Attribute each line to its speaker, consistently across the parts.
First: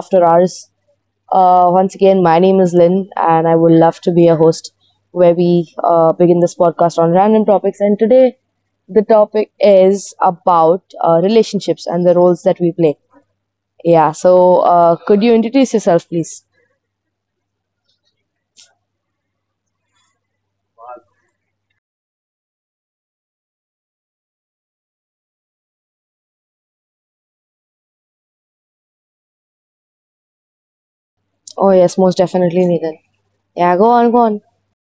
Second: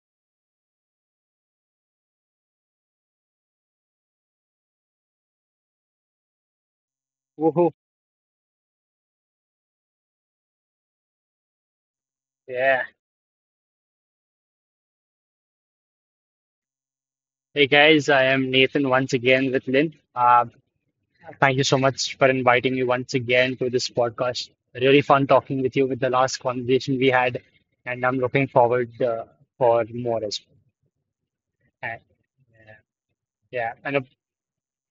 Speaker 1: After Hours. Once again, my name is Lynn, and I would love to be a host where we begin this podcast on random
Speaker 2: Woohoo.
Speaker 1: topics. And today, the topic is about relationships and the roles that we
Speaker 2: Yeah.
Speaker 1: play. Yeah, so could you introduce yourself, please?
Speaker 2: Hey guys, I am Nathan once again with Lynn. Thank you so much for inviting me once again to this podcast. Really fun talking with you with the last conversation we had, and I'm looking forward for more as
Speaker 1: Oh,
Speaker 2: well.
Speaker 1: yes,
Speaker 2: And,
Speaker 1: most definitely,
Speaker 2: uh,
Speaker 1: Nathan.
Speaker 2: yeah,
Speaker 1: Yeah, go
Speaker 2: and
Speaker 1: on, go on.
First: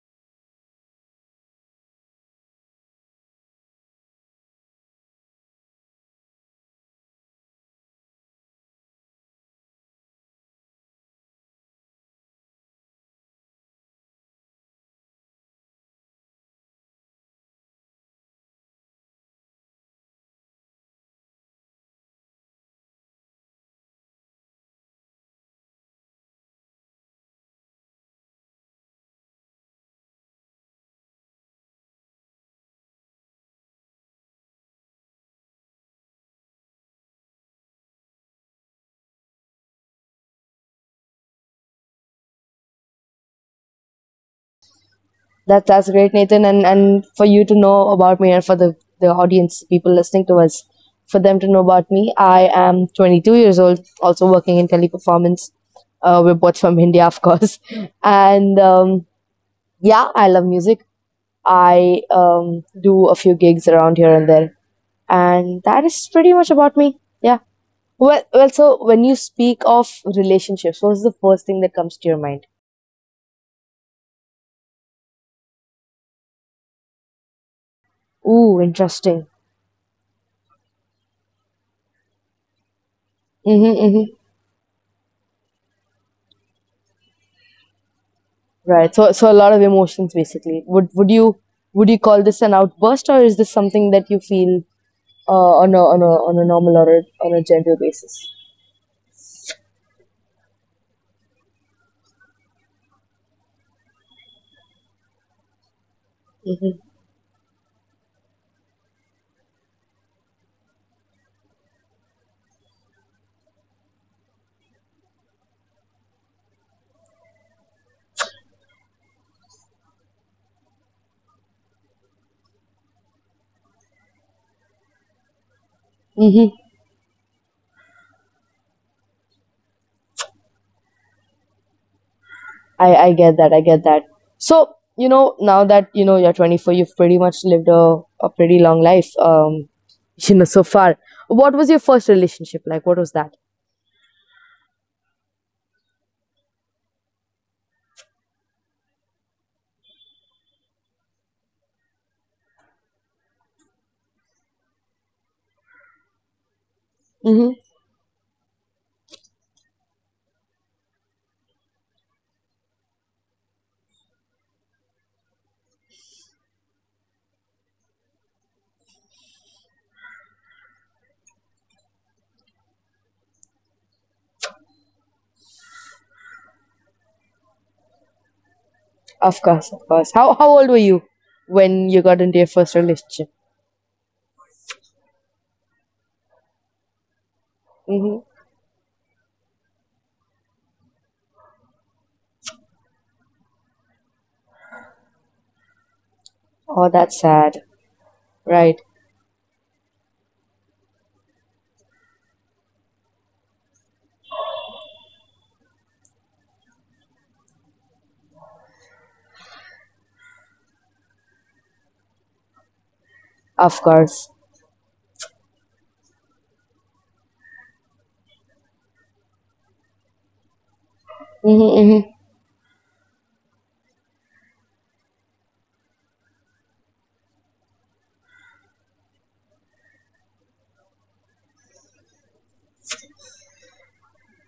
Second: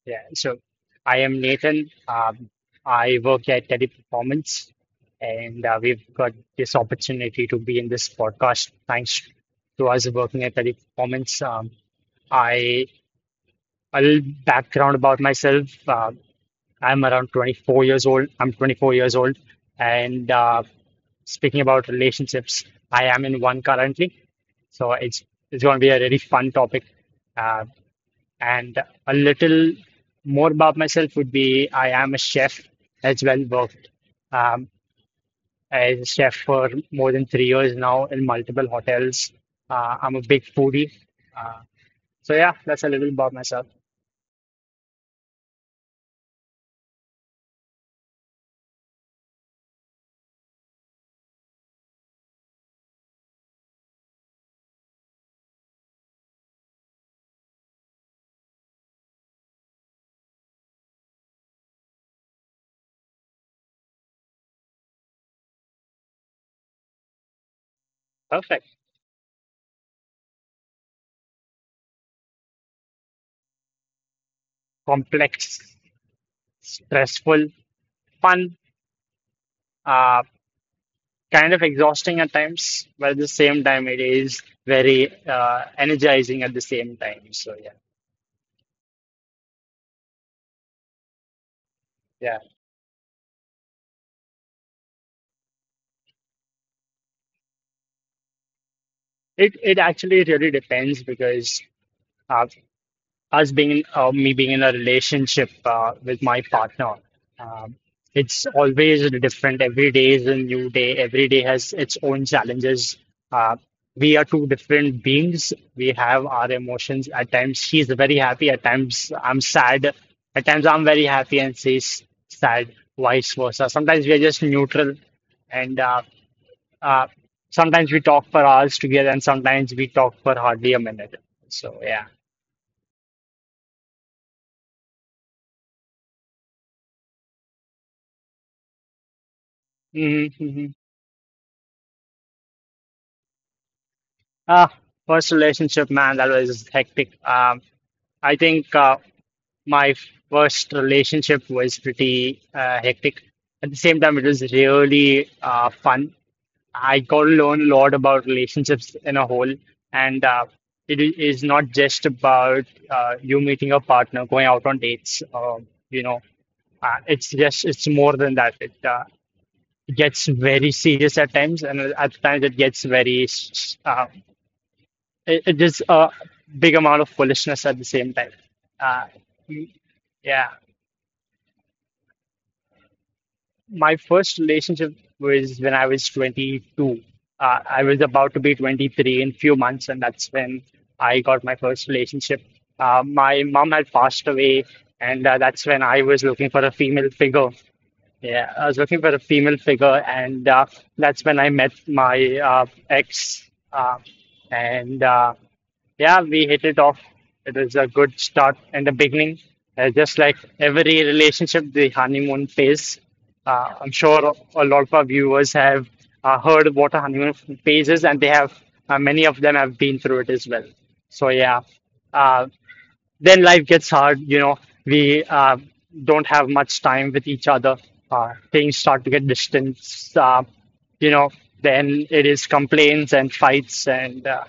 Speaker 2: yeah. So I am Nathan. I work at Teleperformance, and we've got this opportunity to be in this podcast thanks to us working at Teleperformance. I. A little background about myself. I'm around 24 years old. I'm 24 years old. And speaking about relationships, I am in one currently. So it's going to be a really fun topic. Uh, and a little more about myself would be I am a chef as well, worked um, as a chef for more than 3 years now in multiple hotels. I'm a big foodie. Uh, so yeah, that's a little about myself.
Speaker 1: That's great, Nathan, and for you to know about me and for the audience, people listening to us, for them to know about me. I am 22 years old, also working in teleperformance. We're both from India, of course, and yeah, I love music. I do a few gigs around here and there, and that is pretty much about me. Yeah. Well,
Speaker 2: Perfect.
Speaker 1: well. So when you speak of relationships, what's the first thing that comes to your mind?
Speaker 2: Complex, stressful, fun,
Speaker 1: Ooh, interesting.
Speaker 2: uh, kind of exhausting at times, but at the same time,
Speaker 1: Mm-hmm,
Speaker 2: it
Speaker 1: mm-hmm.
Speaker 2: is very energizing at the same time. So yeah,
Speaker 1: Right. So a lot of emotions basically. Would you would you call
Speaker 2: yeah,
Speaker 1: this an outburst, or is this something that you feel on a on a normal on a general basis?
Speaker 2: it it actually really depends because. Uh, me being in a relationship with my partner. Um, it's always different. Every day is a new day. Every day has its own challenges. Uh, we are two different beings. We have our emotions. At times, she's very happy. At times, I'm sad. At times, I'm very happy and she's sad, vice versa. Sometimes we are just neutral, and
Speaker 1: Mm-hmm.
Speaker 2: uh, sometimes we talk for hours together, and sometimes we talk for hardly a minute. So yeah.
Speaker 1: I get that. I get that. So you know now that you know you're 24, you've pretty much lived a pretty long life.
Speaker 2: Mhm,
Speaker 1: You know so
Speaker 2: mhm.
Speaker 1: far. What was your first relationship like? What was that?
Speaker 2: Uh, First relationship, man, that was hectic. I think my first relationship was pretty hectic. At the same time, it was really fun. I got to
Speaker 1: Mm-hmm.
Speaker 2: learn a lot about relationships in a whole, and is not just about you meeting a partner, going out on dates. It's more than that. It gets very serious at times, and at times it gets very s- s- it, it is a big amount of foolishness at the same time. Uh,
Speaker 1: Of course, of course. How
Speaker 2: yeah,
Speaker 1: how old were you when you got into your first relationship?
Speaker 2: my first relationship was when I was 22. I was
Speaker 1: Mm-hmm.
Speaker 2: about to be 23 in few months, and that's when I got my first relationship. My mom had passed away, and that's when I was looking for a
Speaker 1: Oh,
Speaker 2: female
Speaker 1: that's
Speaker 2: figure.
Speaker 1: sad.
Speaker 2: Yeah, I was
Speaker 1: Right.
Speaker 2: looking for a female figure, and that's when I met my ex. And Yeah, we hit it off. It is a good start in the beginning. Just like every relationship, the honeymoon phase.
Speaker 1: Of
Speaker 2: I'm
Speaker 1: course.
Speaker 2: sure a lot of our viewers have heard what a honeymoon phase is, and they have many of them have been through it as well. So yeah,
Speaker 1: Mm-hmm, mm-hmm.
Speaker 2: uh, then life gets hard. You know, we don't have much time with each other. Things start to get distant. Uh, you know, then it is complaints and fights and uh,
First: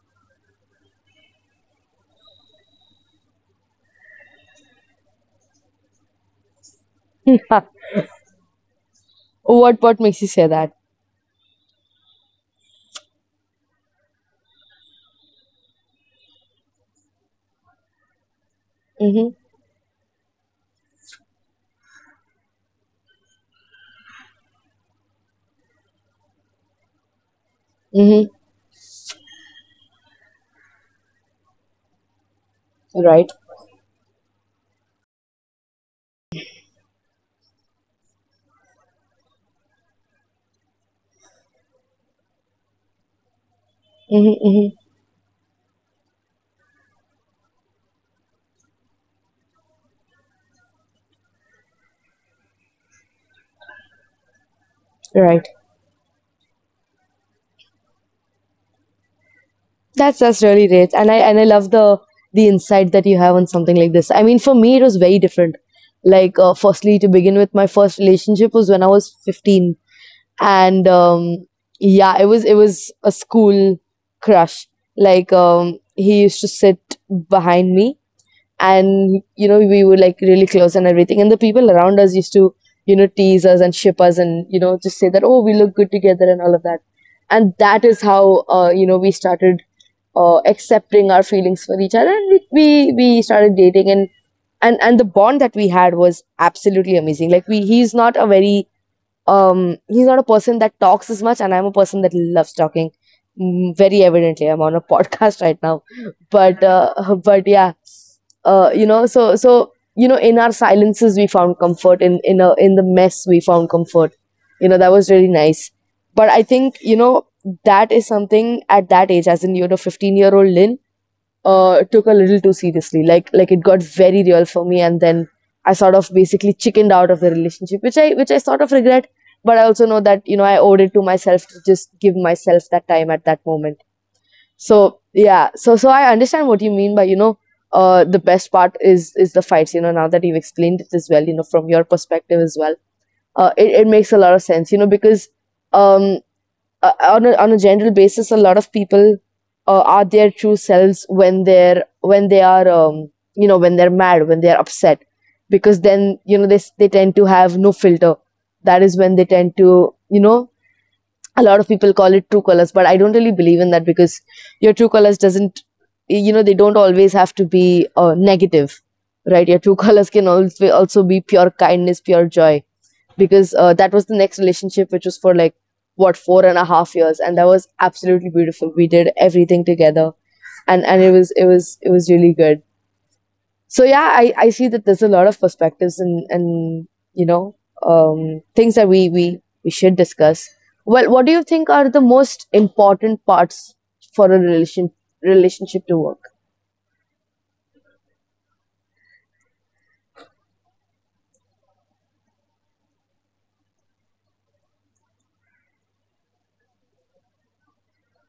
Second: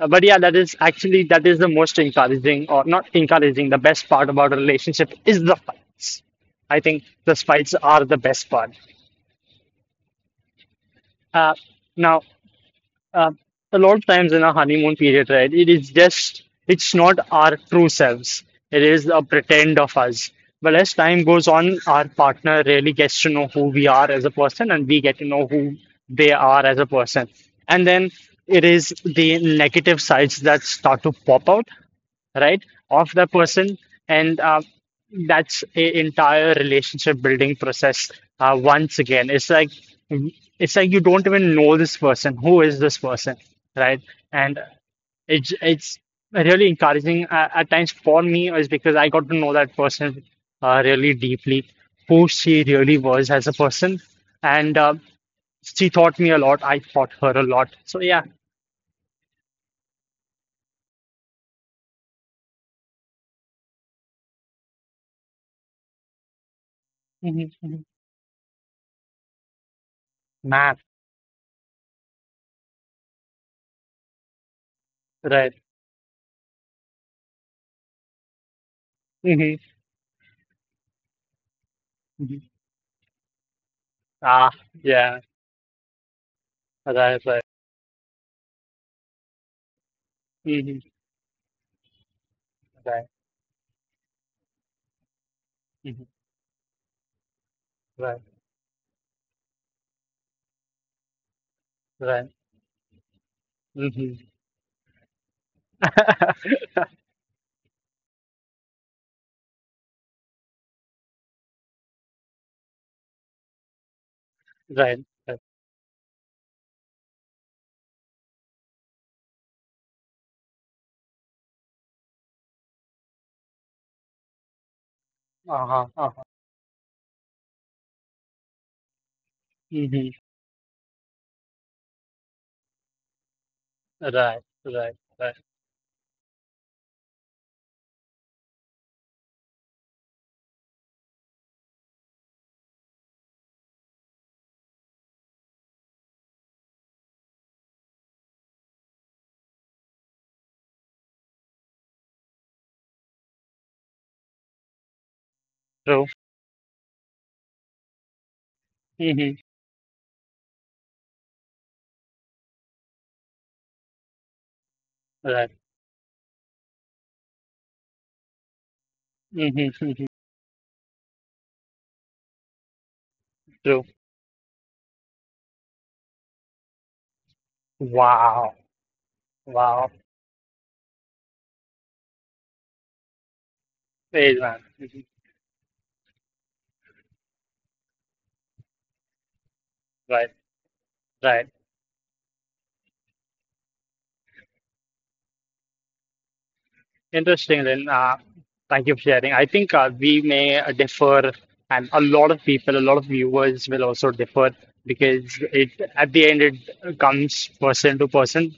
Speaker 2: uh, but yeah, that is actually that is the most encouraging or not encouraging. The best part about a relationship is the fights. I think the
Speaker 1: Huh.
Speaker 2: fights are the best part.
Speaker 1: What makes you say that?
Speaker 2: Uh, now, uh, a lot of times in our honeymoon period, right? It is just it's not our true selves. It is a
Speaker 1: Mm-hmm.
Speaker 2: pretend of us. But as time goes on, our partner really gets to know who we are as a person, and we get to know who they are as a person. And then
Speaker 1: Mm-hmm.
Speaker 2: it is the negative sides that start to pop out, right, of the
Speaker 1: Right.
Speaker 2: person. And that's a entire relationship building process once again. It's like you don't even know this person. Who is this person, right?
Speaker 1: Mm-hmm,
Speaker 2: And
Speaker 1: mm-hmm.
Speaker 2: it's really encouraging at times for me is because I got to know that person really deeply, who she really was as a person, and
Speaker 1: Right.
Speaker 2: she taught me a lot. I taught her a lot. So yeah.
Speaker 1: That's really great. And I love the insight that you have on something like this. I mean, for me it was very different. Like firstly to begin with, my
Speaker 2: Hmm,
Speaker 1: first relationship was when I was 15,
Speaker 2: math,
Speaker 1: and yeah, it was a school crush. Like
Speaker 2: right?
Speaker 1: he used to sit behind me, and
Speaker 2: Hmm.
Speaker 1: you know we were like really close and everything, and the people around us used to you know tease us and ship us
Speaker 2: Ah,
Speaker 1: and you know just say
Speaker 2: yeah.
Speaker 1: that oh we look good together and all of that.
Speaker 2: Right, right.
Speaker 1: And that is how you know we started
Speaker 2: Mm-hmm.
Speaker 1: accepting our feelings for each other, and we, we
Speaker 2: Right.
Speaker 1: we started dating. And the bond that we
Speaker 2: Mm-hmm.
Speaker 1: had was absolutely amazing. Like we he's
Speaker 2: Right.
Speaker 1: not a very he's not a person that talks as much, and I'm a person
Speaker 2: Right.
Speaker 1: that loves talking. Mm, very
Speaker 2: Mm-hmm.
Speaker 1: evidently I'm on a podcast right now, but yeah, you know, so you know in our silences we found comfort, in in the mess we found comfort. You know
Speaker 2: right.
Speaker 1: that was
Speaker 2: Right.
Speaker 1: really nice. But I think you know that is something at that age, as in you know 15-year-old Lynn took a little too seriously. Like it got very real for me, and then I
Speaker 2: Uh-huh,
Speaker 1: sort of
Speaker 2: uh-huh.
Speaker 1: basically chickened out of the relationship, which I sort of regret. But I
Speaker 2: Mm-hmm.
Speaker 1: also know that you know I owed it to myself to just give myself that time at that moment.
Speaker 2: Right, right,
Speaker 1: So
Speaker 2: right.
Speaker 1: yeah, so I understand what you mean by you know the best part is the fights. You know now that you've explained it as well, you know from your perspective as well, it it makes a lot of sense. You know because um on on a general basis, a lot of people are their true selves when they're when they are you know when they're mad, when they're upset,
Speaker 2: True.
Speaker 1: because then you know they tend to have no filter. That is
Speaker 2: Mm-hmm.
Speaker 1: when they tend to you know a lot of people call it true colors, but I don't really believe in that, because your true colors
Speaker 2: Right.
Speaker 1: doesn't you know they don't always have to be negative,
Speaker 2: Mm-hmm,
Speaker 1: right? Your true
Speaker 2: mm-hmm.
Speaker 1: colors can also be pure kindness, pure joy, because
Speaker 2: True.
Speaker 1: that was the next relationship, which was for like what, four and a half years, and that was
Speaker 2: Wow,
Speaker 1: absolutely beautiful. We did
Speaker 2: wow.
Speaker 1: everything together, and it was really good. So
Speaker 2: Hey,
Speaker 1: yeah,
Speaker 2: man.
Speaker 1: I see
Speaker 2: Mhm.
Speaker 1: that there's a lot of perspectives, and you know things that we should
Speaker 2: Right,
Speaker 1: discuss. Well,
Speaker 2: right.
Speaker 1: what do you think are the most important parts for a relationship to work?
Speaker 2: Interesting. Thank you for sharing. I think we may differ, and a lot of people, a lot of viewers will also differ because it, at the end, it comes person to person.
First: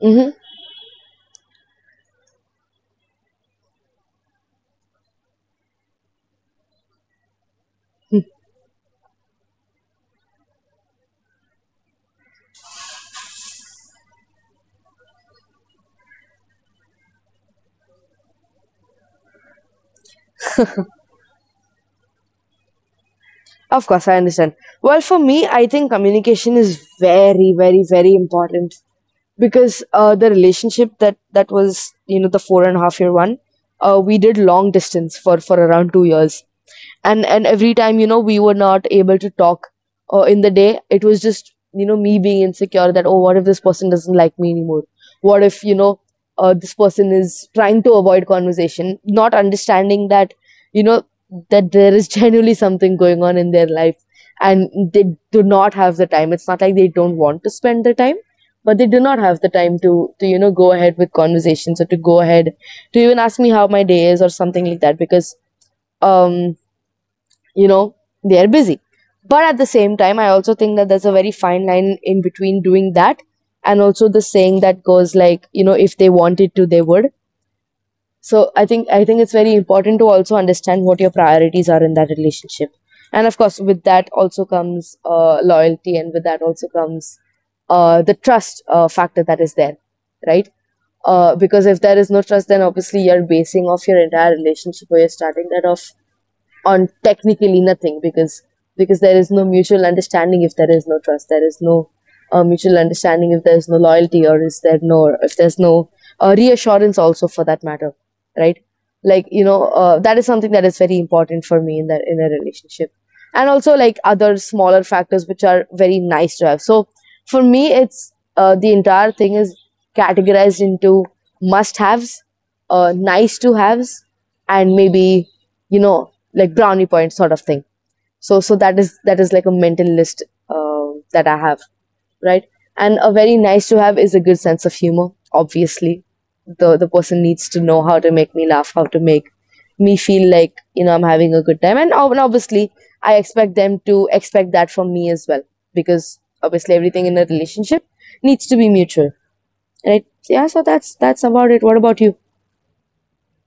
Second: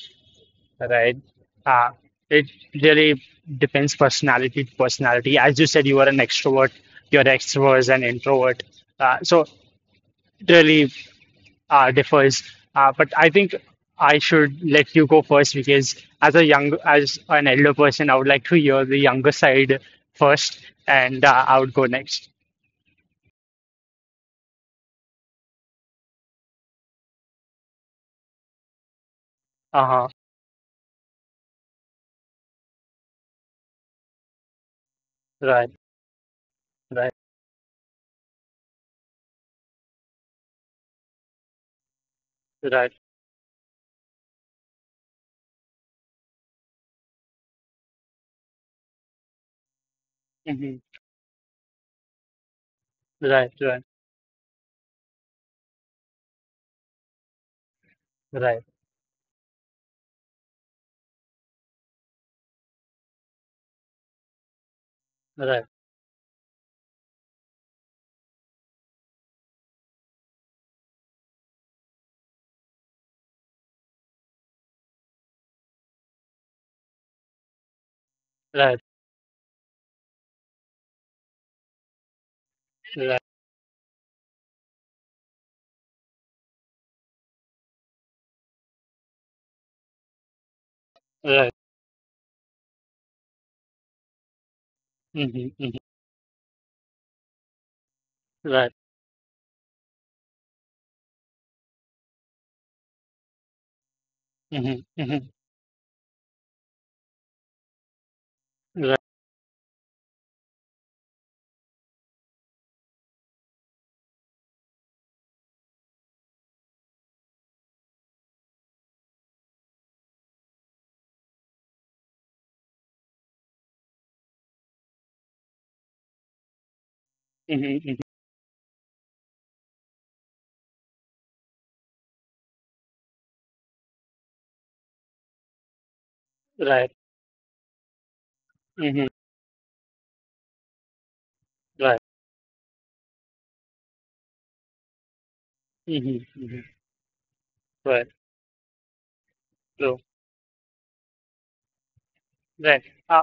Speaker 1: Mhm.
Speaker 2: Right. Uh, it really depends personality to personality. As you said, you are an extrovert, your extrovert is an introvert. So it really differs. But I think I should let you go first because as a young, as an elder person, I would like to hear the younger side first, and I would go next.
Speaker 1: Of course, I understand. Well, for me, I think communication is very, very, very important, because
Speaker 2: Uh-huh.
Speaker 1: the relationship that was, you know, the four and a half year one, we did long distance for
Speaker 2: Right,
Speaker 1: around 2 years.
Speaker 2: right,
Speaker 1: And every time you know we were not able to talk in the day, it was just you know me being insecure
Speaker 2: right.
Speaker 1: that oh what if this person doesn't like me anymore, what if you know this person is trying to avoid conversation, not understanding that
Speaker 2: Hmm.
Speaker 1: you know that there is genuinely something going on in
Speaker 2: Right,
Speaker 1: their
Speaker 2: right,
Speaker 1: life, and they do not have the time. It's not like they don't want to spend the time, but
Speaker 2: right,
Speaker 1: they do not have the time to you know go ahead with conversations, or to go ahead to even ask me how my day is or something like that, because
Speaker 2: right,
Speaker 1: um you know they're busy. But at the same time I also think that there's a very fine line in between doing that and also the saying that goes like, you know, if they wanted to they would. So i think
Speaker 2: right,
Speaker 1: i think it's very important to also understand what your priorities are in that relationship. And
Speaker 2: right,
Speaker 1: of course with that also comes loyalty, and with that also comes the trust factor that is there, right?
Speaker 2: right.
Speaker 1: Because if there is no trust, then obviously you're basing off your entire relationship, or you're
Speaker 2: Hmm,
Speaker 1: starting that
Speaker 2: hmm.
Speaker 1: off on technically nothing, because
Speaker 2: Right.
Speaker 1: there is no mutual understanding. If there is no trust, there is no mutual understanding. If there is no loyalty, or is there
Speaker 2: Hmm,
Speaker 1: no
Speaker 2: hmm.
Speaker 1: if there's no reassurance also for that matter, right?
Speaker 2: Right.
Speaker 1: Like you know that is something that is very important for me in that in a relationship. And also like other smaller factors which are very nice to have. So for me it's the entire thing is categorized into must haves, nice to haves, and maybe, you know, like brownie point sort of thing.
Speaker 2: Hmm, hmm.
Speaker 1: So that is like a mental list uh, that I have, right? And a very nice to have is a good sense of humor, obviously. The
Speaker 2: Right.
Speaker 1: person needs to know how to make me laugh, how to
Speaker 2: Hmm.
Speaker 1: make me feel like you know I'm having a good time. and ob-
Speaker 2: Right.
Speaker 1: and obviously I expect them to expect that from me as well, because
Speaker 2: Hmm,
Speaker 1: obviously
Speaker 2: hmm.
Speaker 1: everything in a relationship
Speaker 2: Right.
Speaker 1: needs to be mutual, right?
Speaker 2: So,
Speaker 1: Yeah, so that's about it. What about you?
Speaker 2: right. Uh,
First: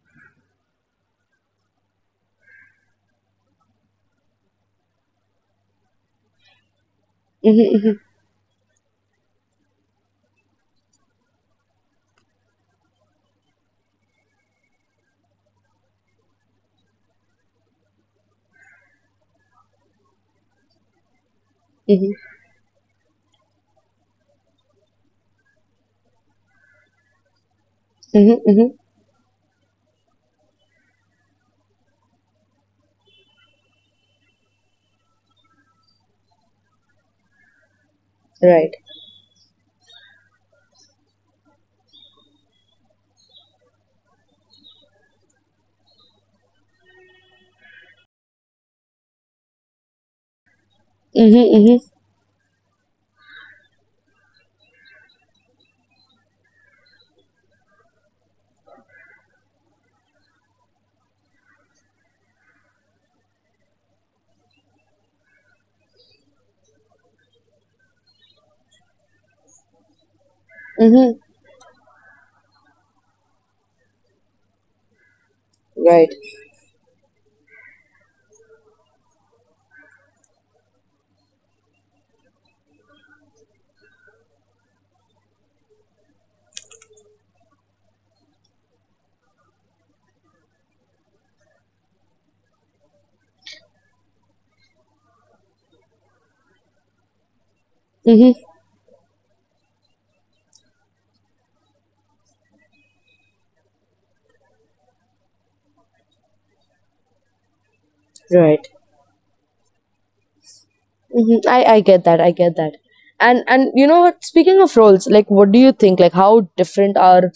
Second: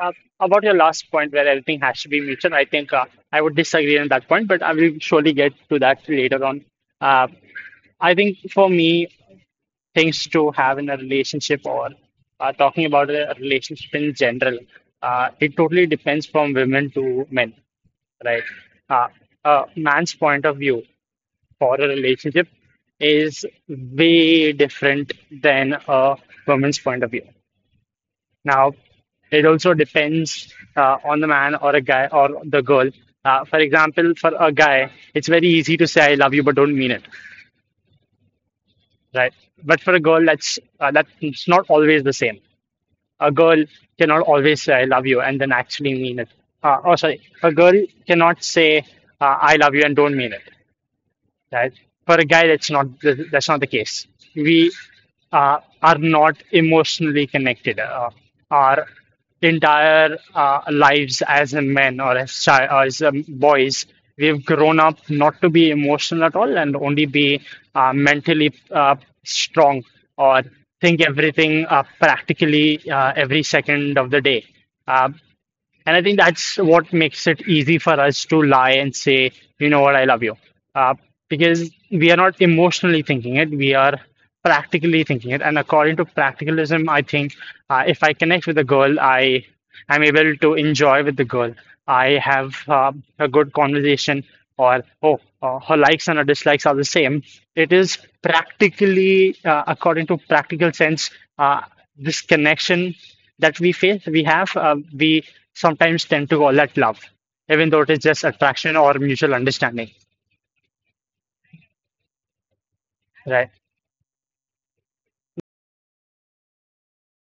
Speaker 2: uh, about your last point where everything has to be mutual, I think I would disagree on that point, but I will surely get to that later on. Uh,
Speaker 1: Mm-hmm,
Speaker 2: I think for me, things to have in a relationship or talking about a relationship in general, it totally depends from women to men, right? Uh, a man's point of view for a
Speaker 1: mm-hmm, mm-hmm,
Speaker 2: relationship is way different than a woman's point of view.
Speaker 1: mm-hmm, mm-hmm.
Speaker 2: Now, it also depends on the man or a guy or the girl. For example, for a guy, it's very easy to say "I love you" but don't mean it,
Speaker 1: Right.
Speaker 2: right? But for a girl, that's not always the same. A girl cannot always say "I love you" and then actually mean it. Oh, sorry, a girl cannot say "I love you" and don't mean it.
Speaker 1: Mm-hmm,
Speaker 2: Right?
Speaker 1: mm-hmm,
Speaker 2: For a guy, that's not the case. We are not emotionally connected. Our entire lives as a men or as boys, we've grown up not to be emotional at all and only be mentally strong or think
Speaker 1: mm-hmm,
Speaker 2: everything practically every second of the day. Uh, and I
Speaker 1: right.
Speaker 2: think that's what makes it easy for us to lie and say, you know what, I love you. Uh, because we are not emotionally thinking it, we are practically thinking it. And according to practicalism, I think if I connect with a girl, I am able to enjoy with the girl. I have a good conversation, or oh, her likes and her dislikes are the same. It is
Speaker 1: Mm-hmm.
Speaker 2: practically, according to practical sense, uh, this connection that we have, we sometimes tend to call that love, even though it is just
Speaker 1: Right.
Speaker 2: attraction or mutual understanding,
Speaker 1: Mm-hmm. I get that. I get that.
Speaker 2: right?
Speaker 1: And you know what? Speaking of roles, like what do you think? Like how different are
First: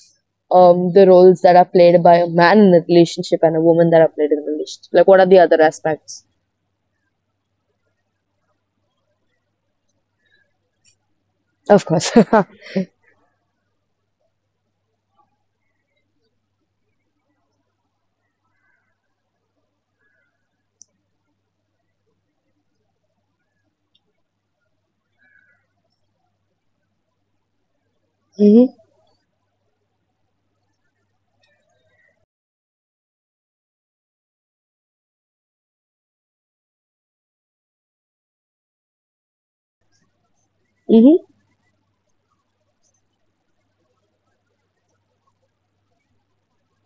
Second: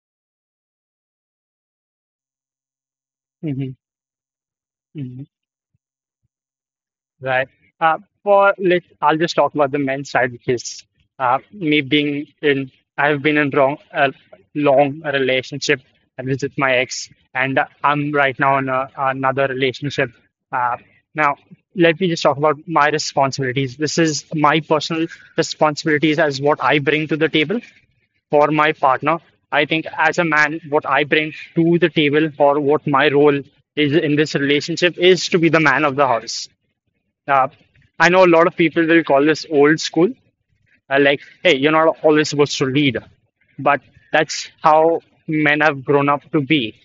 Speaker 1: the roles that are played by a man in a relationship and a
Speaker 2: Hmm.
Speaker 1: woman that are played in a relationship? Like what are the other aspects?
Speaker 2: Right. Uh, I'll just talk about the men's side because uh, me
Speaker 1: Of course.
Speaker 2: being
Speaker 1: Mm-hmm.
Speaker 2: in, I've been in wrong a long relationship with my ex, and I'm right now in another relationship. Uh, now, Let me just talk about my responsibilities. This is my personal responsibilities as what I bring to the table for my partner. I think as a man, what I bring to the table or what my role is in this relationship is to be the man of the house. uh, I know a lot of people will call this old school. Like,
Speaker 1: Mm-hmm.
Speaker 2: hey, you're not always supposed to lead. But that's how men have grown up to be.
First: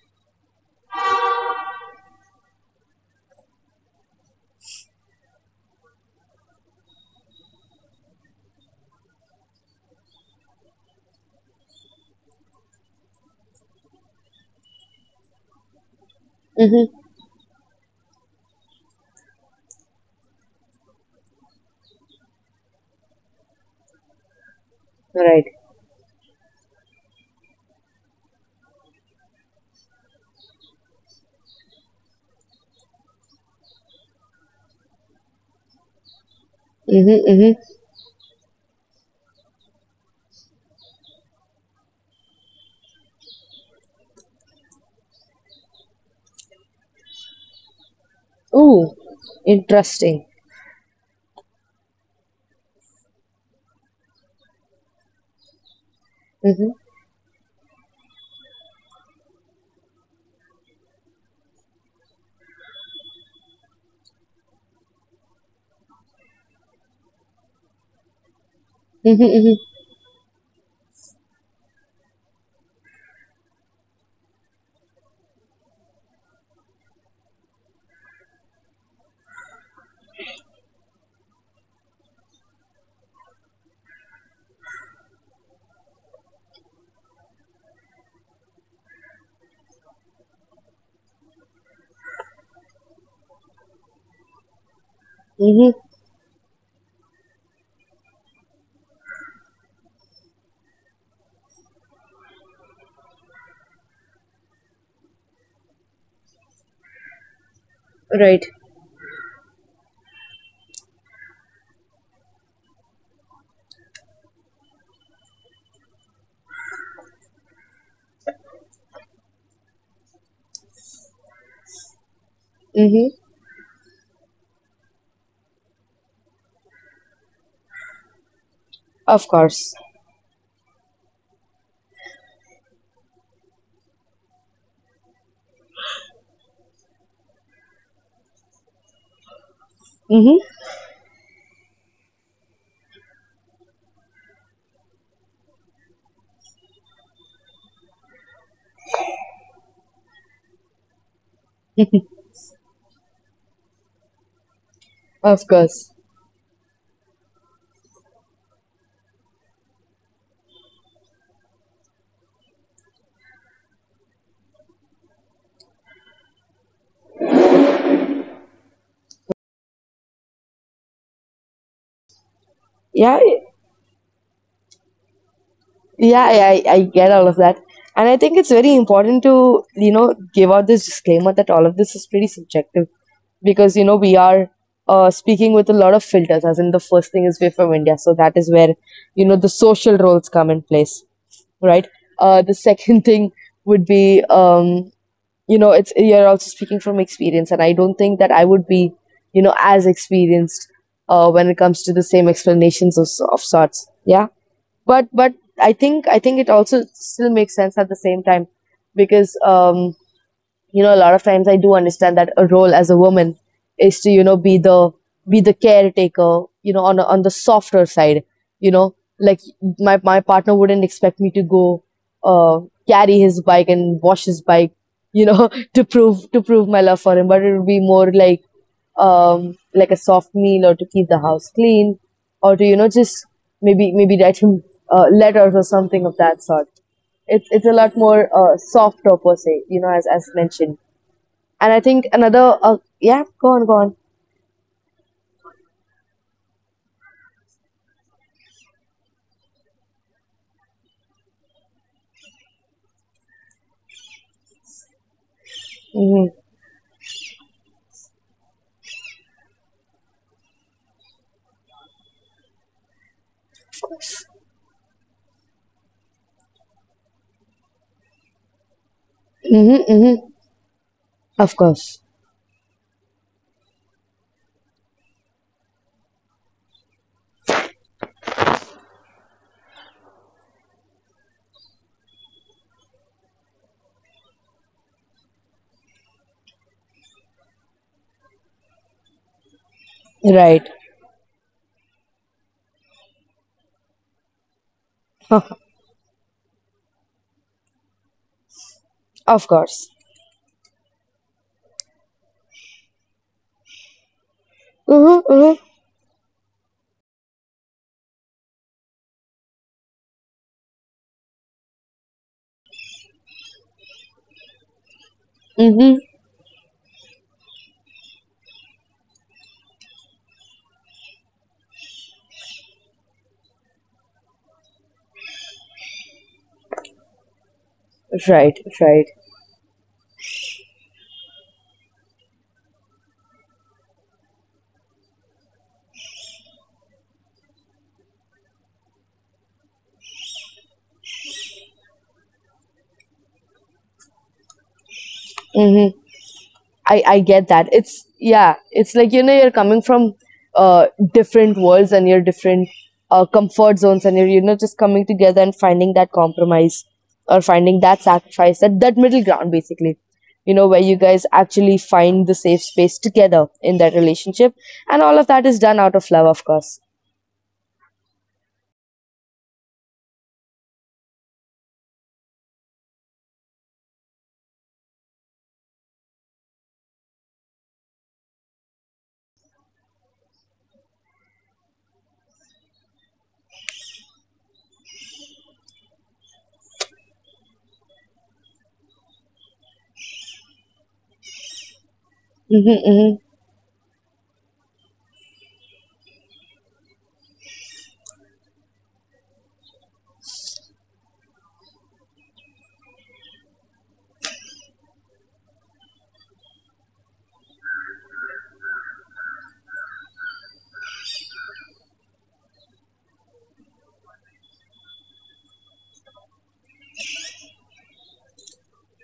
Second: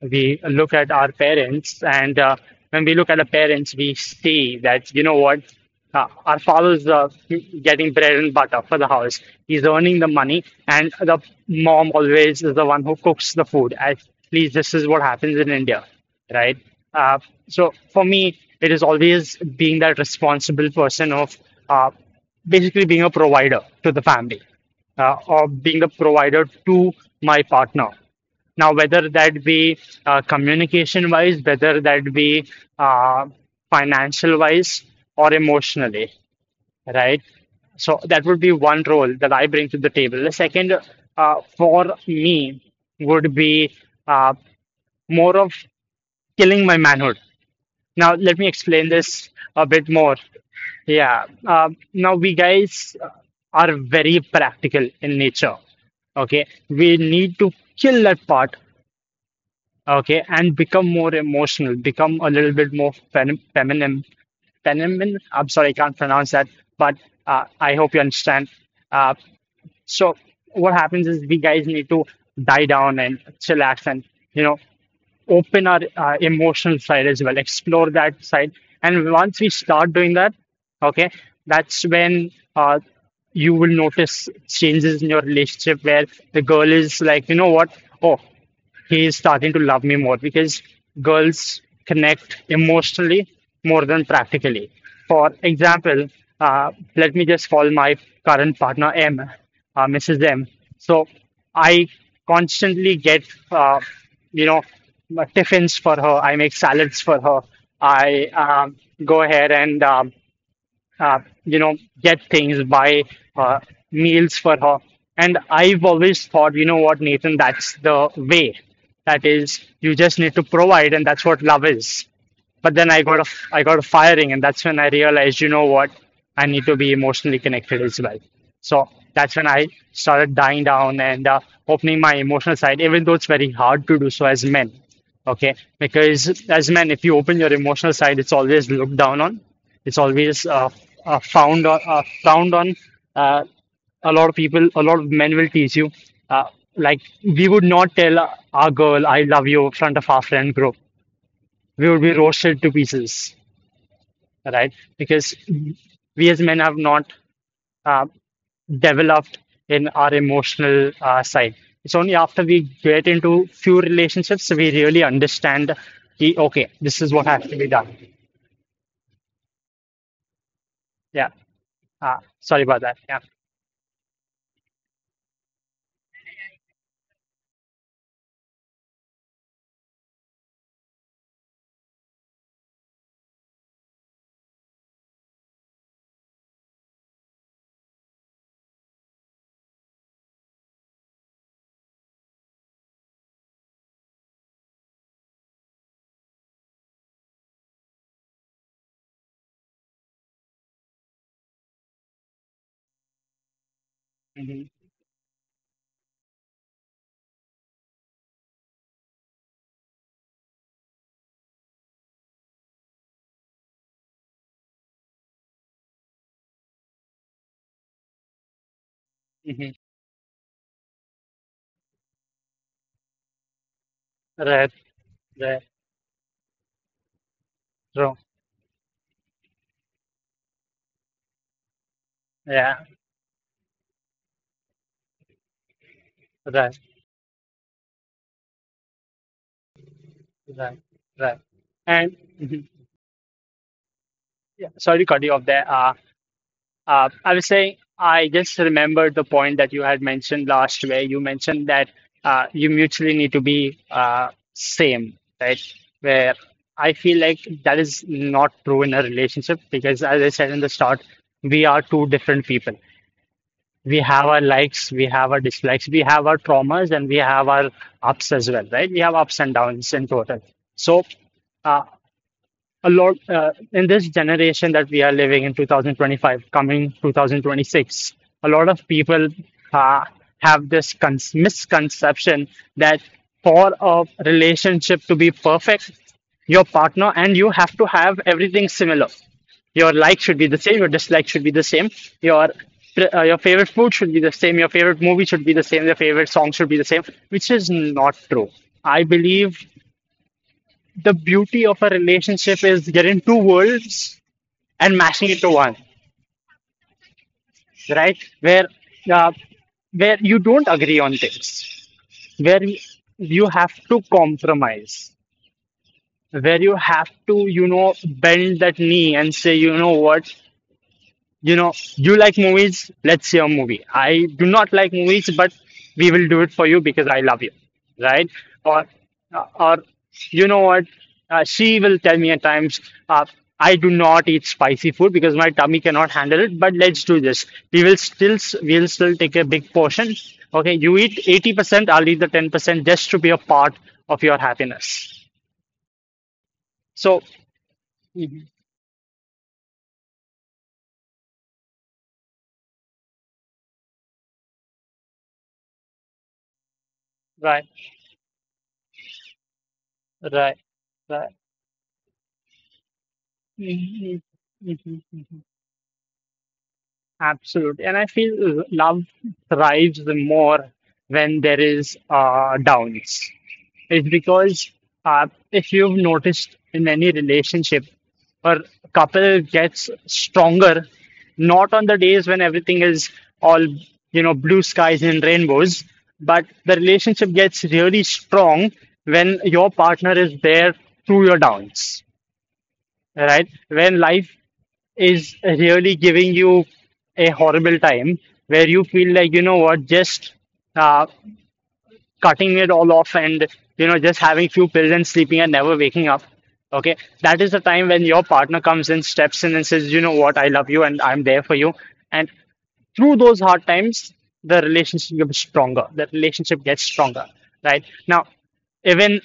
Speaker 2: We look at our parents, and when we look at our parents, we see that, you know what, our father's getting bread and butter for the house. He's earning the money, and the mom always is the one who cooks the food. At least this is what happens in India, right?
Speaker 1: Mm-hmm.
Speaker 2: Uh, so for me, it is always being that responsible person of uh, basically being a provider to the family,
Speaker 1: Right.
Speaker 2: of being the provider to my partner. Now, whether that be communication wise, whether that be uh, financial wise, or emotionally, right?
Speaker 1: Mm-hmm. Mm-hmm.
Speaker 2: So that would be one role that I bring to the table. The second, for me, would be uh, more of killing my manhood. Now, let me explain
Speaker 1: Ooh,
Speaker 2: this a bit more.
Speaker 1: interesting.
Speaker 2: Yeah. Now we guys are very practical in nature. Okay.
Speaker 1: Mm-hmm.
Speaker 2: We need to kill that part. Okay. And become more emotional, become a little bit more feminine. Feminine. I'm sorry, I can't pronounce that, but I hope you understand. Uh,
Speaker 1: Mm-hmm. Mm-hmm.
Speaker 2: so what happens is we guys need to die down and chillax and you know open our emotional side as well, explore that side. And once we start doing that, okay, that's when you will notice changes in your relationship where the girl is like, you know what? Oh, he is starting to love me more because girls connect emotionally more than practically. For
Speaker 1: Mm-hmm.
Speaker 2: example, let me just call my current partner M, Mrs. M. So I constantly get, uh, you know, tiffins for her. I make salads for her. I
Speaker 1: Right.
Speaker 2: um, go ahead and uh, you know, get things, buy uh, meals for her. And I've always thought, you know what, Nathan, that's the way. That is, you just need to provide, and that's what love is. But then
Speaker 1: Mm-hmm.
Speaker 2: I got a firing, and that's when I realized, you know what, I need to be emotionally connected as well. So
Speaker 1: Of
Speaker 2: that's when I
Speaker 1: course.
Speaker 2: started dying down and opening my emotional side, even though it's very hard to do so as men. Okay, because as men, if you open your emotional side, it's always looked down on, it's always
Speaker 1: Mm-hmm.
Speaker 2: uh, uh, found on, uh, frowned on. Uh, a lot of people, a lot of men will tease you. Uh, like we would not tell our girl "I love you" in front of our friend group. We would be roasted to pieces, right? Because
Speaker 1: Of course.
Speaker 2: we as men have not uh, developed in our emotional side. It's only after we get into few relationships we really understand. Okay, this is what has to be done. Yeah. Sorry about that. Yeah.
Speaker 1: Yeah. Yeah, I get all of that. And I think it's very important to, you know, give out this disclaimer that all of this is pretty subjective, because, you know, we are speaking with a lot of filters. As in, the first thing is we're from India, so that is where, you know, the social roles come in place, right? The second thing would be, you know, it's you're also speaking from experience. And I don't think that I would be, you know, as experienced when it comes to the same explanations of sorts. Yeah,
Speaker 2: Mm-hmm.
Speaker 1: but I think it also still makes sense at the same time because you know, a lot of times I do understand that a role as a woman is to, you know, be the caretaker, you know, on on the softer side, you know, like
Speaker 2: Mm-hmm.
Speaker 1: my partner wouldn't expect me to go uh, carry his bike and wash his
Speaker 2: Right.
Speaker 1: bike, you know,
Speaker 2: Right.
Speaker 1: to prove my love for him, but it would be
Speaker 2: Wrong.
Speaker 1: more like a soft meal or to keep the house clean or to,
Speaker 2: Yeah.
Speaker 1: you know, just maybe write him letters or something of that
Speaker 2: Right.
Speaker 1: sort. It's a lot more softer per se, you know, as
Speaker 2: Right.
Speaker 1: mentioned.
Speaker 2: Right.
Speaker 1: And I
Speaker 2: And
Speaker 1: think
Speaker 2: mhm.
Speaker 1: another yeah, go on.
Speaker 2: Yeah, sorry to cut you off there. I was saying, I just remembered the point that you had mentioned last, where you mentioned that you mutually need to be same, right? Where
Speaker 1: Hmm,
Speaker 2: I feel like that is not true in a relationship because, as I said in the start, we are two different people. We have our likes, we have our dislikes, we have our traumas, and we have our ups as well, right? We have ups and downs
Speaker 1: hmm,
Speaker 2: in
Speaker 1: hmm.
Speaker 2: total. So,
Speaker 1: Of
Speaker 2: uh,
Speaker 1: course.
Speaker 2: a lot in this generation that we are living in, 2025 coming 2026, a lot of people uh, have this misconception that for a relationship to be perfect, your partner and you have to have everything similar. Your like should be the same,
Speaker 1: Right.
Speaker 2: your dislike should be the same, your your favorite food should be the same, your favorite movie should be the same, your favorite song should be the same, which is not true, I
Speaker 1: Of
Speaker 2: believe.
Speaker 1: course.
Speaker 2: The beauty of a relationship is getting two worlds and mashing
Speaker 1: Mm-hmm,
Speaker 2: it to
Speaker 1: mm-hmm.
Speaker 2: one, right? Uh, where you don't agree on things, where you have to compromise,
Speaker 1: Mm-hmm.
Speaker 2: where you have to, you know, bend that knee and say, you know what, you know, you like movies, let's see a movie. I do not like movies, but we will do it for you because I love you, right?
Speaker 1: right
Speaker 2: Or,
Speaker 1: right
Speaker 2: or you know what? She will tell me at times, uh, I do not eat spicy food because my tummy cannot handle it. But let's do this. We will still, we will still take a big portion. Okay, you eat 80%, I'll eat the 10% just to be a part of your happiness.
Speaker 1: Mm-hmm. I
Speaker 2: So,
Speaker 1: I get that. It's,
Speaker 2: mhm,
Speaker 1: yeah. It's like, you know, you're coming from uh different worlds and your different comfort zones, and you're, you know, just coming together and finding that compromise or
Speaker 2: right,
Speaker 1: finding that sacrifice, that middle ground basically. You
Speaker 2: right,
Speaker 1: know, where you guys
Speaker 2: right.
Speaker 1: actually find the safe space together in that
Speaker 2: Mhm,
Speaker 1: relationship,
Speaker 2: mhm,
Speaker 1: and all of
Speaker 2: mhm.
Speaker 1: that is done out of love, of course.
Speaker 2: Absolutely. And I feel love thrives more when there is downs. It's because, if you've noticed in any relationship or couple gets stronger, not on the days when everything is all, you know, blue skies and rainbows, but the relationship gets really strong when your partner is there through your downs,
Speaker 1: Mm-hmm, mm-hmm.
Speaker 2: right? When life is really giving you a horrible time, where you feel like, you know what, just uh, cutting it all off and, you know, just having few pills and sleeping and never waking up. Okay, that is the time when your partner comes in, steps in and says, you know what, I love you and I'm there for you, and through those hard times the relationship gets stronger, the relationship gets stronger. Right now, even,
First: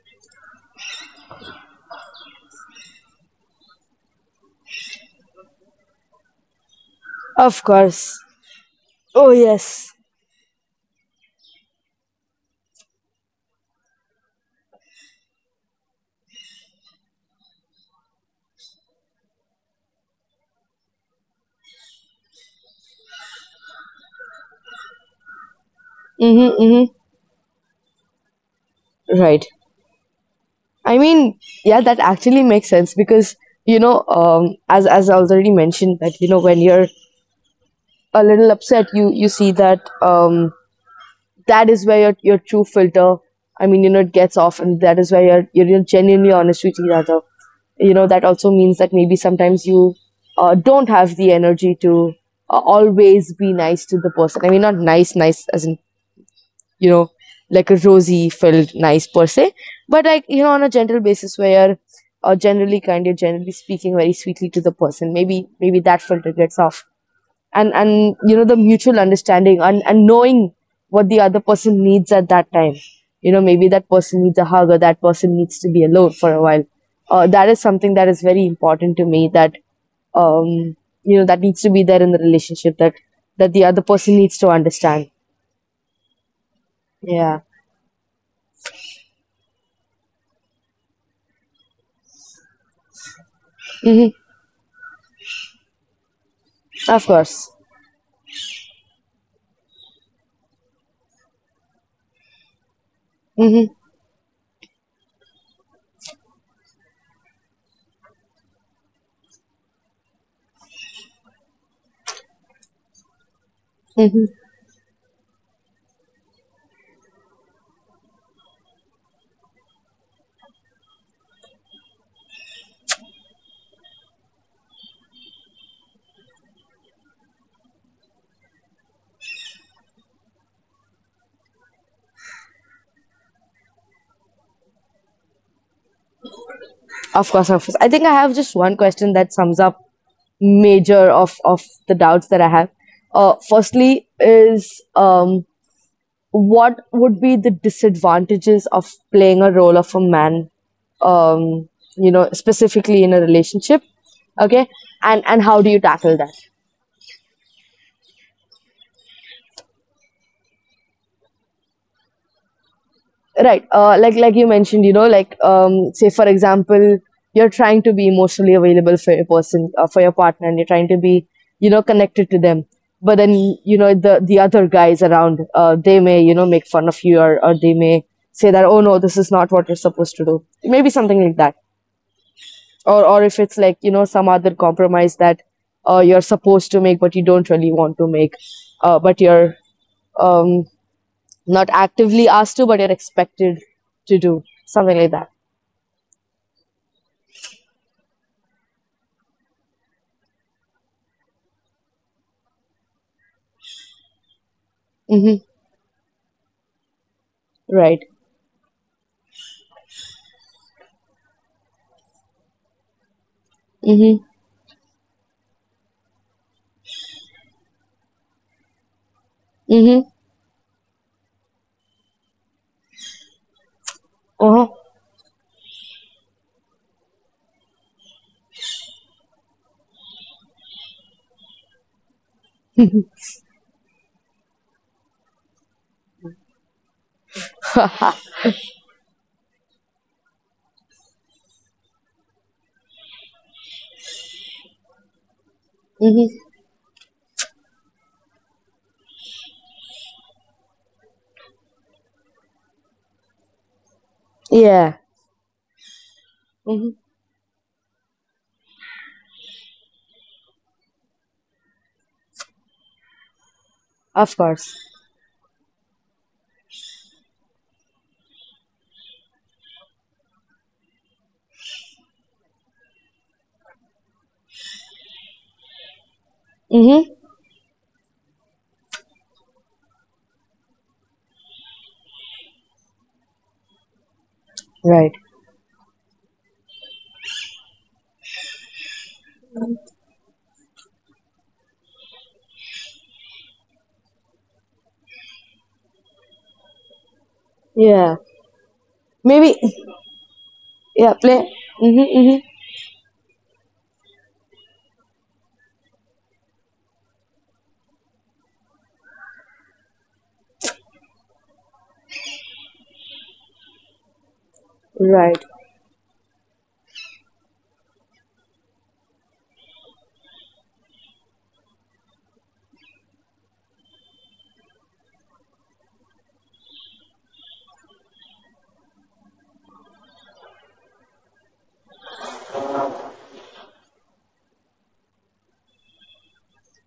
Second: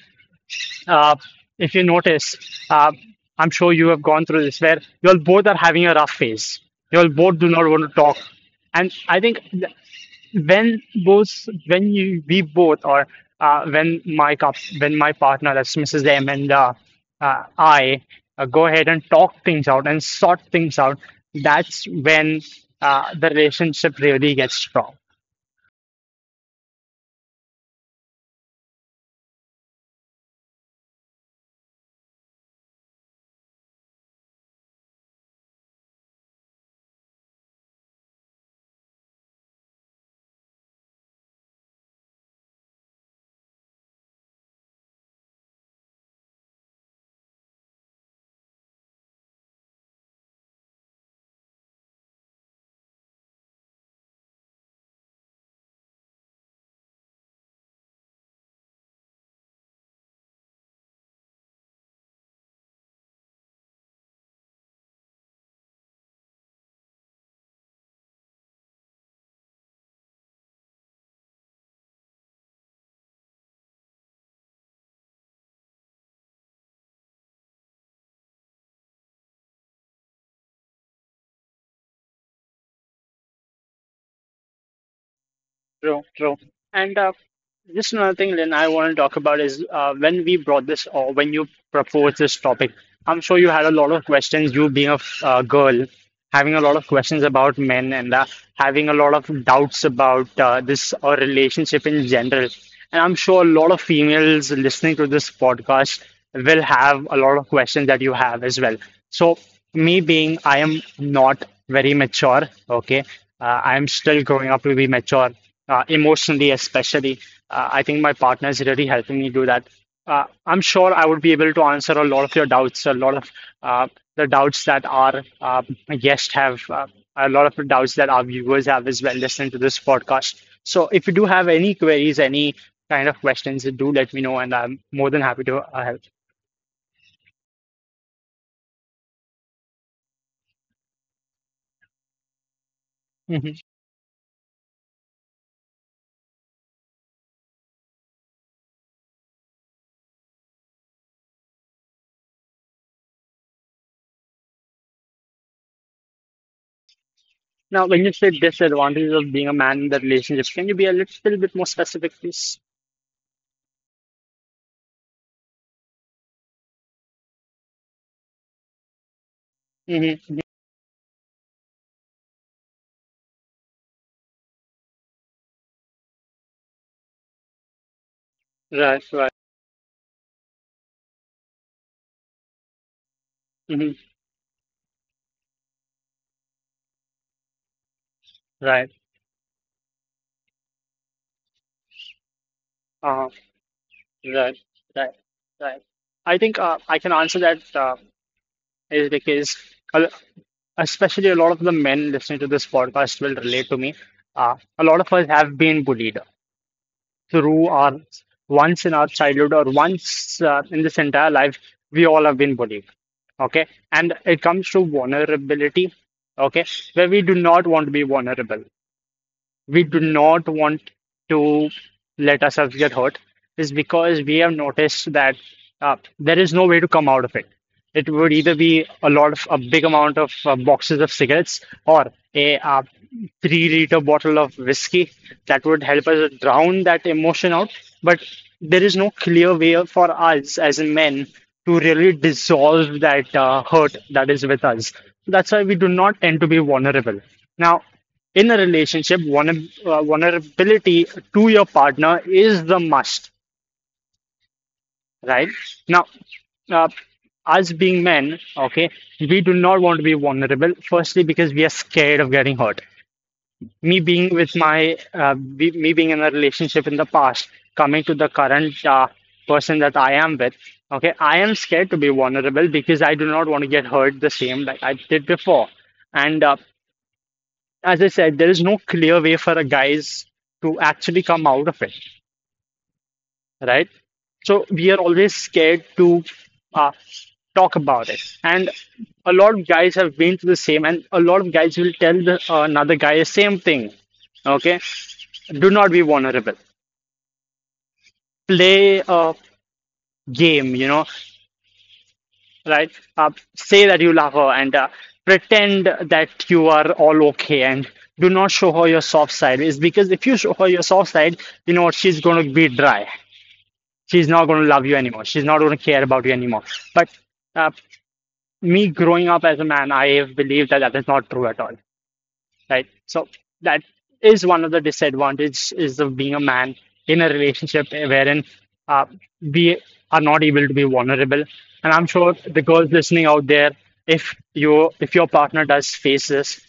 Speaker 2: uh, if you notice, uh, I'm sure you have gone through this where you all both are having a rough phase. You all both do not
Speaker 1: Of
Speaker 2: want to talk,
Speaker 1: course.
Speaker 2: and
Speaker 1: Oh yes.
Speaker 2: when both, when you we both or when my cup when my partner, that's Mrs. M, and I go ahead and talk things out and sort things out, that's when the relationship really gets strong.
Speaker 1: Mm-hmm, mm-hmm. Right. I mean, yeah, that actually makes sense because, you know, as I already mentioned, that, you know, when you're a little upset, you see that that is where your true filter. I mean, you know, it gets off, and that is where you're you're genuinely honest with each other. You know, that also means that maybe sometimes you don't have the energy to always be nice to the person. I mean, not nice, nice as in, you know, like a rosy felt nice per se, but like, you know, on a general basis where you're generally kind, you're generally speaking very sweetly to the person. Maybe that filter gets off. And you know, the mutual understanding and knowing what the other person needs at that time. You know, maybe that person needs a hug or that person needs to be alone for a while. That is something that is very important to me that, um, you know, that needs to be there in the relationship, that, that the other person needs to understand.
Speaker 2: True, true. And
Speaker 1: Yeah.
Speaker 2: just another thing, Lynn, I want to talk about is, when we brought this or when you proposed this topic, I'm sure you had a lot
Speaker 1: Mhm.
Speaker 2: of questions, you being a girl, having a lot of
Speaker 1: Of
Speaker 2: questions
Speaker 1: course.
Speaker 2: about men and having a lot of doubts about this or relationship in general. And I'm sure a
Speaker 1: Hmm,
Speaker 2: lot of females listening to this podcast will have a lot of questions that you have as well. So, I am not very mature, okay? I'm
Speaker 1: hmm.
Speaker 2: still growing up to be mature emotionally, especially. I think my partner is really helping me do that. I'm sure I would be able to answer a lot of your doubts, a lot of uh, the doubts that our guests have, a lot of the doubts that our viewers have as well, listening to this podcast. So if you do have any queries, any kind of questions, do let me know, and I'm more than happy to help.
Speaker 1: Of course, of course. I think I have just one question that sums up major of the doubts that I have.
Speaker 2: Mhm.
Speaker 1: Firstly, is um, what would be the disadvantages of playing a role of a man? Um, you know, specifically in a relationship. Okay, and how do you tackle that?
Speaker 2: Now, when you say disadvantages of being a man in the relationships, can you be a little bit more specific, please?
Speaker 1: Right. Like you mentioned, you know, like say for example, you're trying to be emotionally available for your person, for your
Speaker 2: Hmm,
Speaker 1: partner, and you're trying to be, you know, connected to them. But then, you know, the other guys around, they may, you know, make fun of you, or they may say that, oh no,
Speaker 2: right,
Speaker 1: this is
Speaker 2: right,
Speaker 1: not what you're supposed to do. Maybe something like that, or if it's like, you
Speaker 2: hmm,
Speaker 1: know, some other compromise that you're supposed to make but you don't really want to make,
Speaker 2: right.
Speaker 1: but you're um, not actively asked to, but you're expected to do
Speaker 2: Right,
Speaker 1: something like
Speaker 2: right,
Speaker 1: that.
Speaker 2: right. I think I can answer that, is because, a- especially a lot of the men listening to this podcast will relate to me. A lot of us
Speaker 1: Hmm.
Speaker 2: have been bullied through
Speaker 1: Right.
Speaker 2: our, once in our childhood or once in this entire life, we all have been bullied. Okay,
Speaker 1: Hmm,
Speaker 2: and it comes to vulnerability. Okay, where we do not want to be vulnerable, we
Speaker 1: hmm.
Speaker 2: do not want to let ourselves get hurt, is because we have
Speaker 1: Uh-huh.
Speaker 2: noticed that there is no way to come out of it. It would either be a lot of, a big amount of boxes of cigarettes or a 3 liter bottle of whiskey that would help us drown that emotion out. But there is no clear way for us as men to really dissolve that hurt that is with us. That's why we do
Speaker 1: Hmm.
Speaker 2: not tend to be vulnerable. Now, in a relationship, vulnerability to your partner is the must,
Speaker 1: Yeah.
Speaker 2: right? Now,
Speaker 1: Hmm.
Speaker 2: uh, us being men, okay, we do not want to be vulnerable. Firstly, because we are scared of getting hurt. Me
Speaker 1: Of
Speaker 2: being with
Speaker 1: course.
Speaker 2: my, be, me being in a relationship in the past, coming to the current person that I am with, okay, I am scared to be vulnerable because I do not want to get hurt the same like I did before. And
Speaker 1: Hmm.
Speaker 2: as I said, there is no clear way for a guys to actually come out of it, right? So we
Speaker 1: Right.
Speaker 2: are always scared to uh, talk about it, and a lot of guys have been through the same, and a lot of guys will tell the, another guy the same thing. Okay, do not be vulnerable.
Speaker 1: Yeah.
Speaker 2: Play a
Speaker 1: Maybe.
Speaker 2: game. You
Speaker 1: Yeah.
Speaker 2: know,
Speaker 1: Play. Hmm, hmm.
Speaker 2: right? Uh, Say that you love her and pretend that you are all okay and do not show her your soft side. Is because if you show her your soft side, you know what? She's going to be dry. She's not going to love you
Speaker 1: Right.
Speaker 2: anymore. She's not going to care about you anymore. But uh, me growing up as a man, I have believed that that is not true at all, right? So that is one of the disadvantages is of being a man in a relationship, wherein uh, we are not able to be vulnerable. And I'm sure the girls listening out there, if your partner does face this,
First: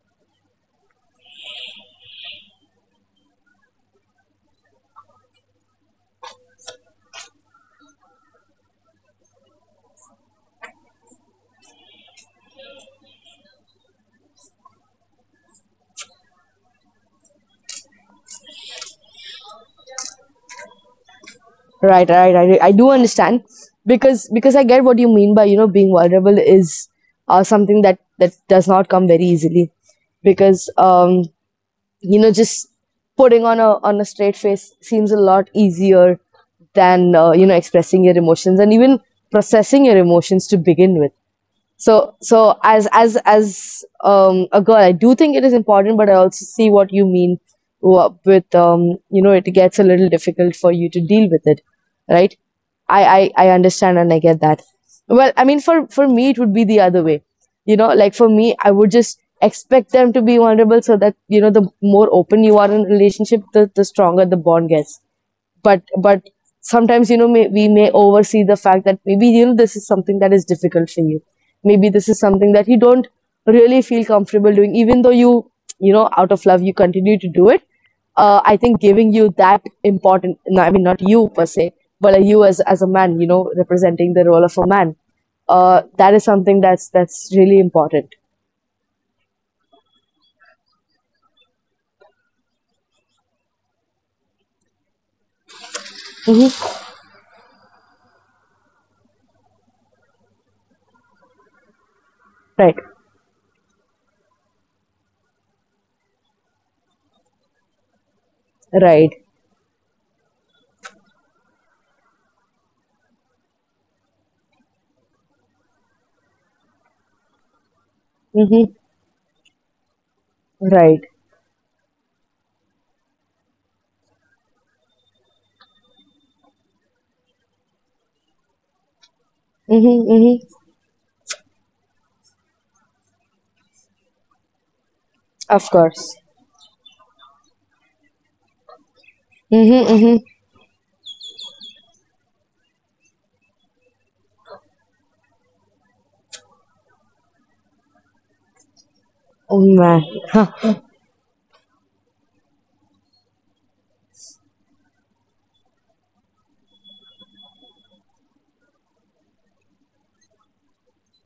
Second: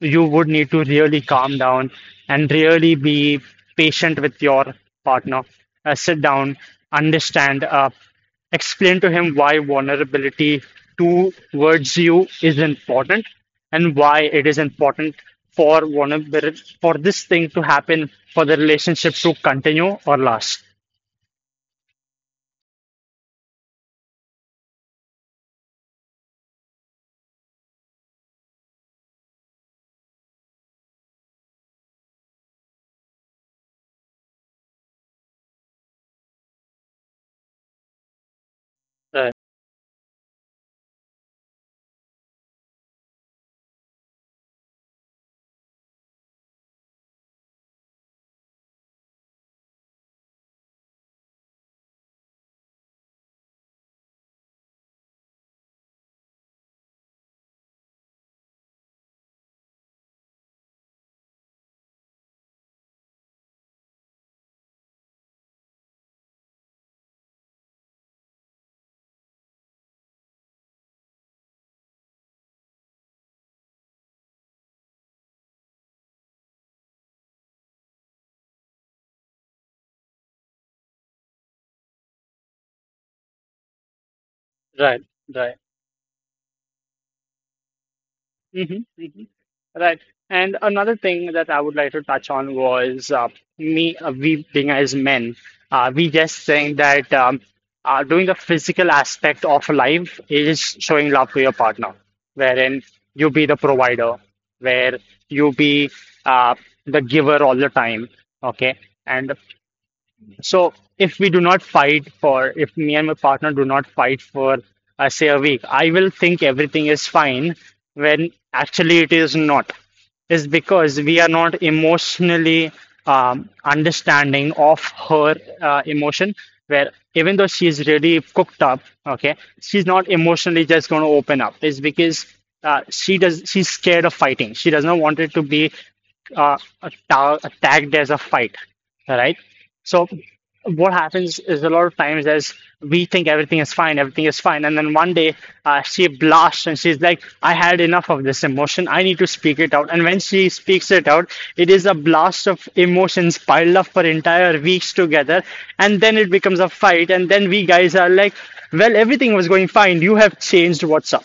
Speaker 2: you would need to really calm down and really be patient with your partner. Sit down, understand, explain to him why vulnerability towards you is important and why it is important for vulnerability, for this thing to happen for the relationship to continue or last.
Speaker 1: Right. I do understand because I get what you mean by, you know, being vulnerable is something that that does not come very easily because you know, just putting on a straight face seems a lot easier than you know, expressing your emotions and even
Speaker 2: Right,
Speaker 1: processing your emotions to begin with. So so as as a girl, I do think it is important, but I also see what you mean with you know, it gets a little difficult for you to deal with it. Right. I understand and I get that. Well, I mean, for me, it would be the other way. You know, like for me, I would just expect them to be vulnerable so that, you know, the more open you are in a relationship, the stronger the bond gets. But sometimes, you know, we may oversee the fact that maybe, you know, this is something that is difficult for you, maybe this is something that you don't really feel comfortable doing even though you know, out of love, you continue to do it. I think giving you that important, no, I mean not you per se, but you as a man, you know, representing the role of a man,
Speaker 2: right, right.
Speaker 1: that is something that's really important.
Speaker 2: Hmm, hmm. Right. And another thing that I would like to touch on was, we being as men, we just
Speaker 1: Hmm.
Speaker 2: think that doing the physical aspect of life is showing love to your partner,
Speaker 1: Right,
Speaker 2: wherein you be the provider, where you be uh, the giver all the time. Okay.
Speaker 1: right.
Speaker 2: And so if we do not fight for, if me and my partner do not fight for, say a week, I will think everything is fine when
Speaker 1: Mm-hmm.
Speaker 2: actually it is not. It's because
Speaker 1: Right.
Speaker 2: we are not emotionally understanding of her emotion. Where even though she's really cooked up, okay, she's
Speaker 1: Mm-hmm.
Speaker 2: not
Speaker 1: Mm-hmm.
Speaker 2: emotionally just going to open up. It's because she does. She's scared of fighting. She does not want it to
Speaker 1: Of
Speaker 2: be
Speaker 1: course.
Speaker 2: uh, tagged as a fight, right?
Speaker 1: Mm-hmm,
Speaker 2: So
Speaker 1: mm-hmm.
Speaker 2: what happens is a lot of times, as we think everything is fine, and then one day she blasts and she's like, "I had enough of this emotion. I need to
Speaker 1: Oh
Speaker 2: speak it out."
Speaker 1: man.
Speaker 2: And when she speaks it out, it is a blast of emotions piled up for entire weeks together, and then it becomes a fight. And then we guys are like, "Well, everything was going fine. You have changed. What's up?"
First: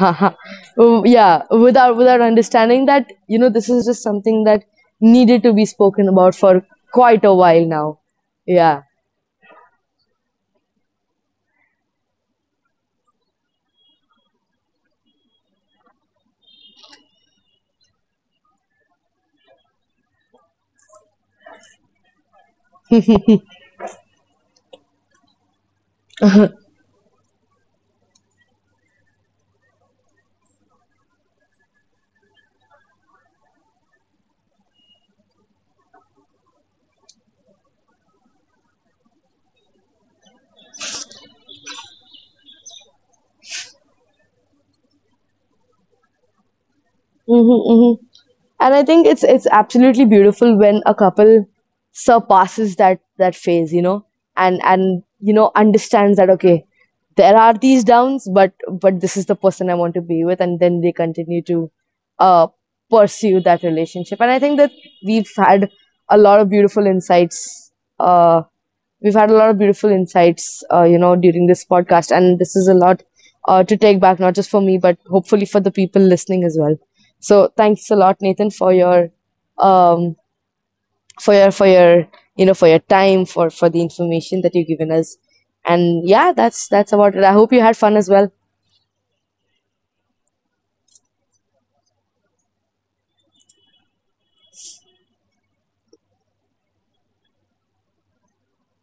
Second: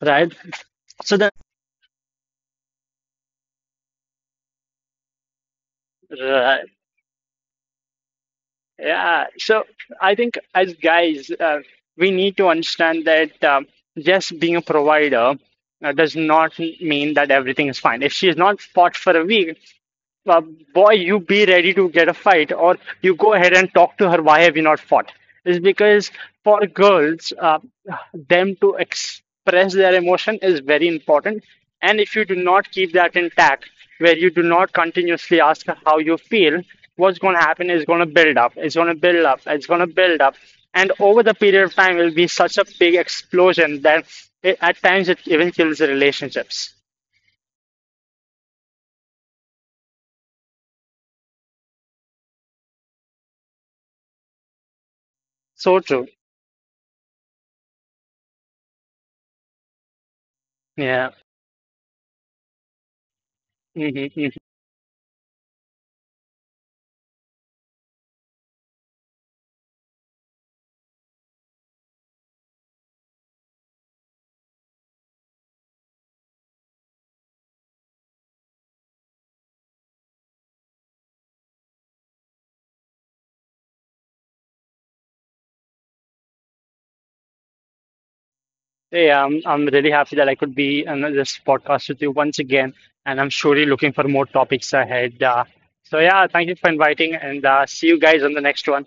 Speaker 2: Right?
Speaker 1: Oh,
Speaker 2: So
Speaker 1: yeah, without without understanding that, you know, this is just something that needed to be spoken about for
Speaker 2: that
Speaker 1: quite a while now. Yeah.
Speaker 2: Yeah, so I think as guys, we need to understand that just being a provider does not mean that everything is fine. If she is not fought for a week, uh, boy, you be ready to get a fight, or you go ahead and talk to her. Why have you not fought? Is because for girls, them to express their emotion is very important. And if you do not keep that intact, where you do not continuously ask her how you feel, what's going to happen is going to build up. It's going to build up. It's going to build up. And over the period of time, it will be such a big explosion that at times it even kills the relationships.
Speaker 1: Hmm, hmm. And I think it's absolutely beautiful when a couple surpasses that phase, you know, and you know,
Speaker 2: So true.
Speaker 1: understands that, okay, there are these downs, but this is the person I want to be with, and then they
Speaker 2: Yeah.
Speaker 1: continue to uh pursue that relationship. And I think that we've had a lot of beautiful insights uh we've had a lot of beautiful insights, you know, during this podcast, and this is a lot to take back, not just for me, but hopefully for the people listening as well. So thanks a lot, Nathan, for your um, for your you know, for your time, for the information that you've given us, and yeah, that's about it. I hope you had fun as well.
Speaker 2: Yeah, I'm really happy that I could be on this podcast with you once again, and I'm surely looking for more topics ahead. So, yeah, thank you for inviting, and see you guys on the next one.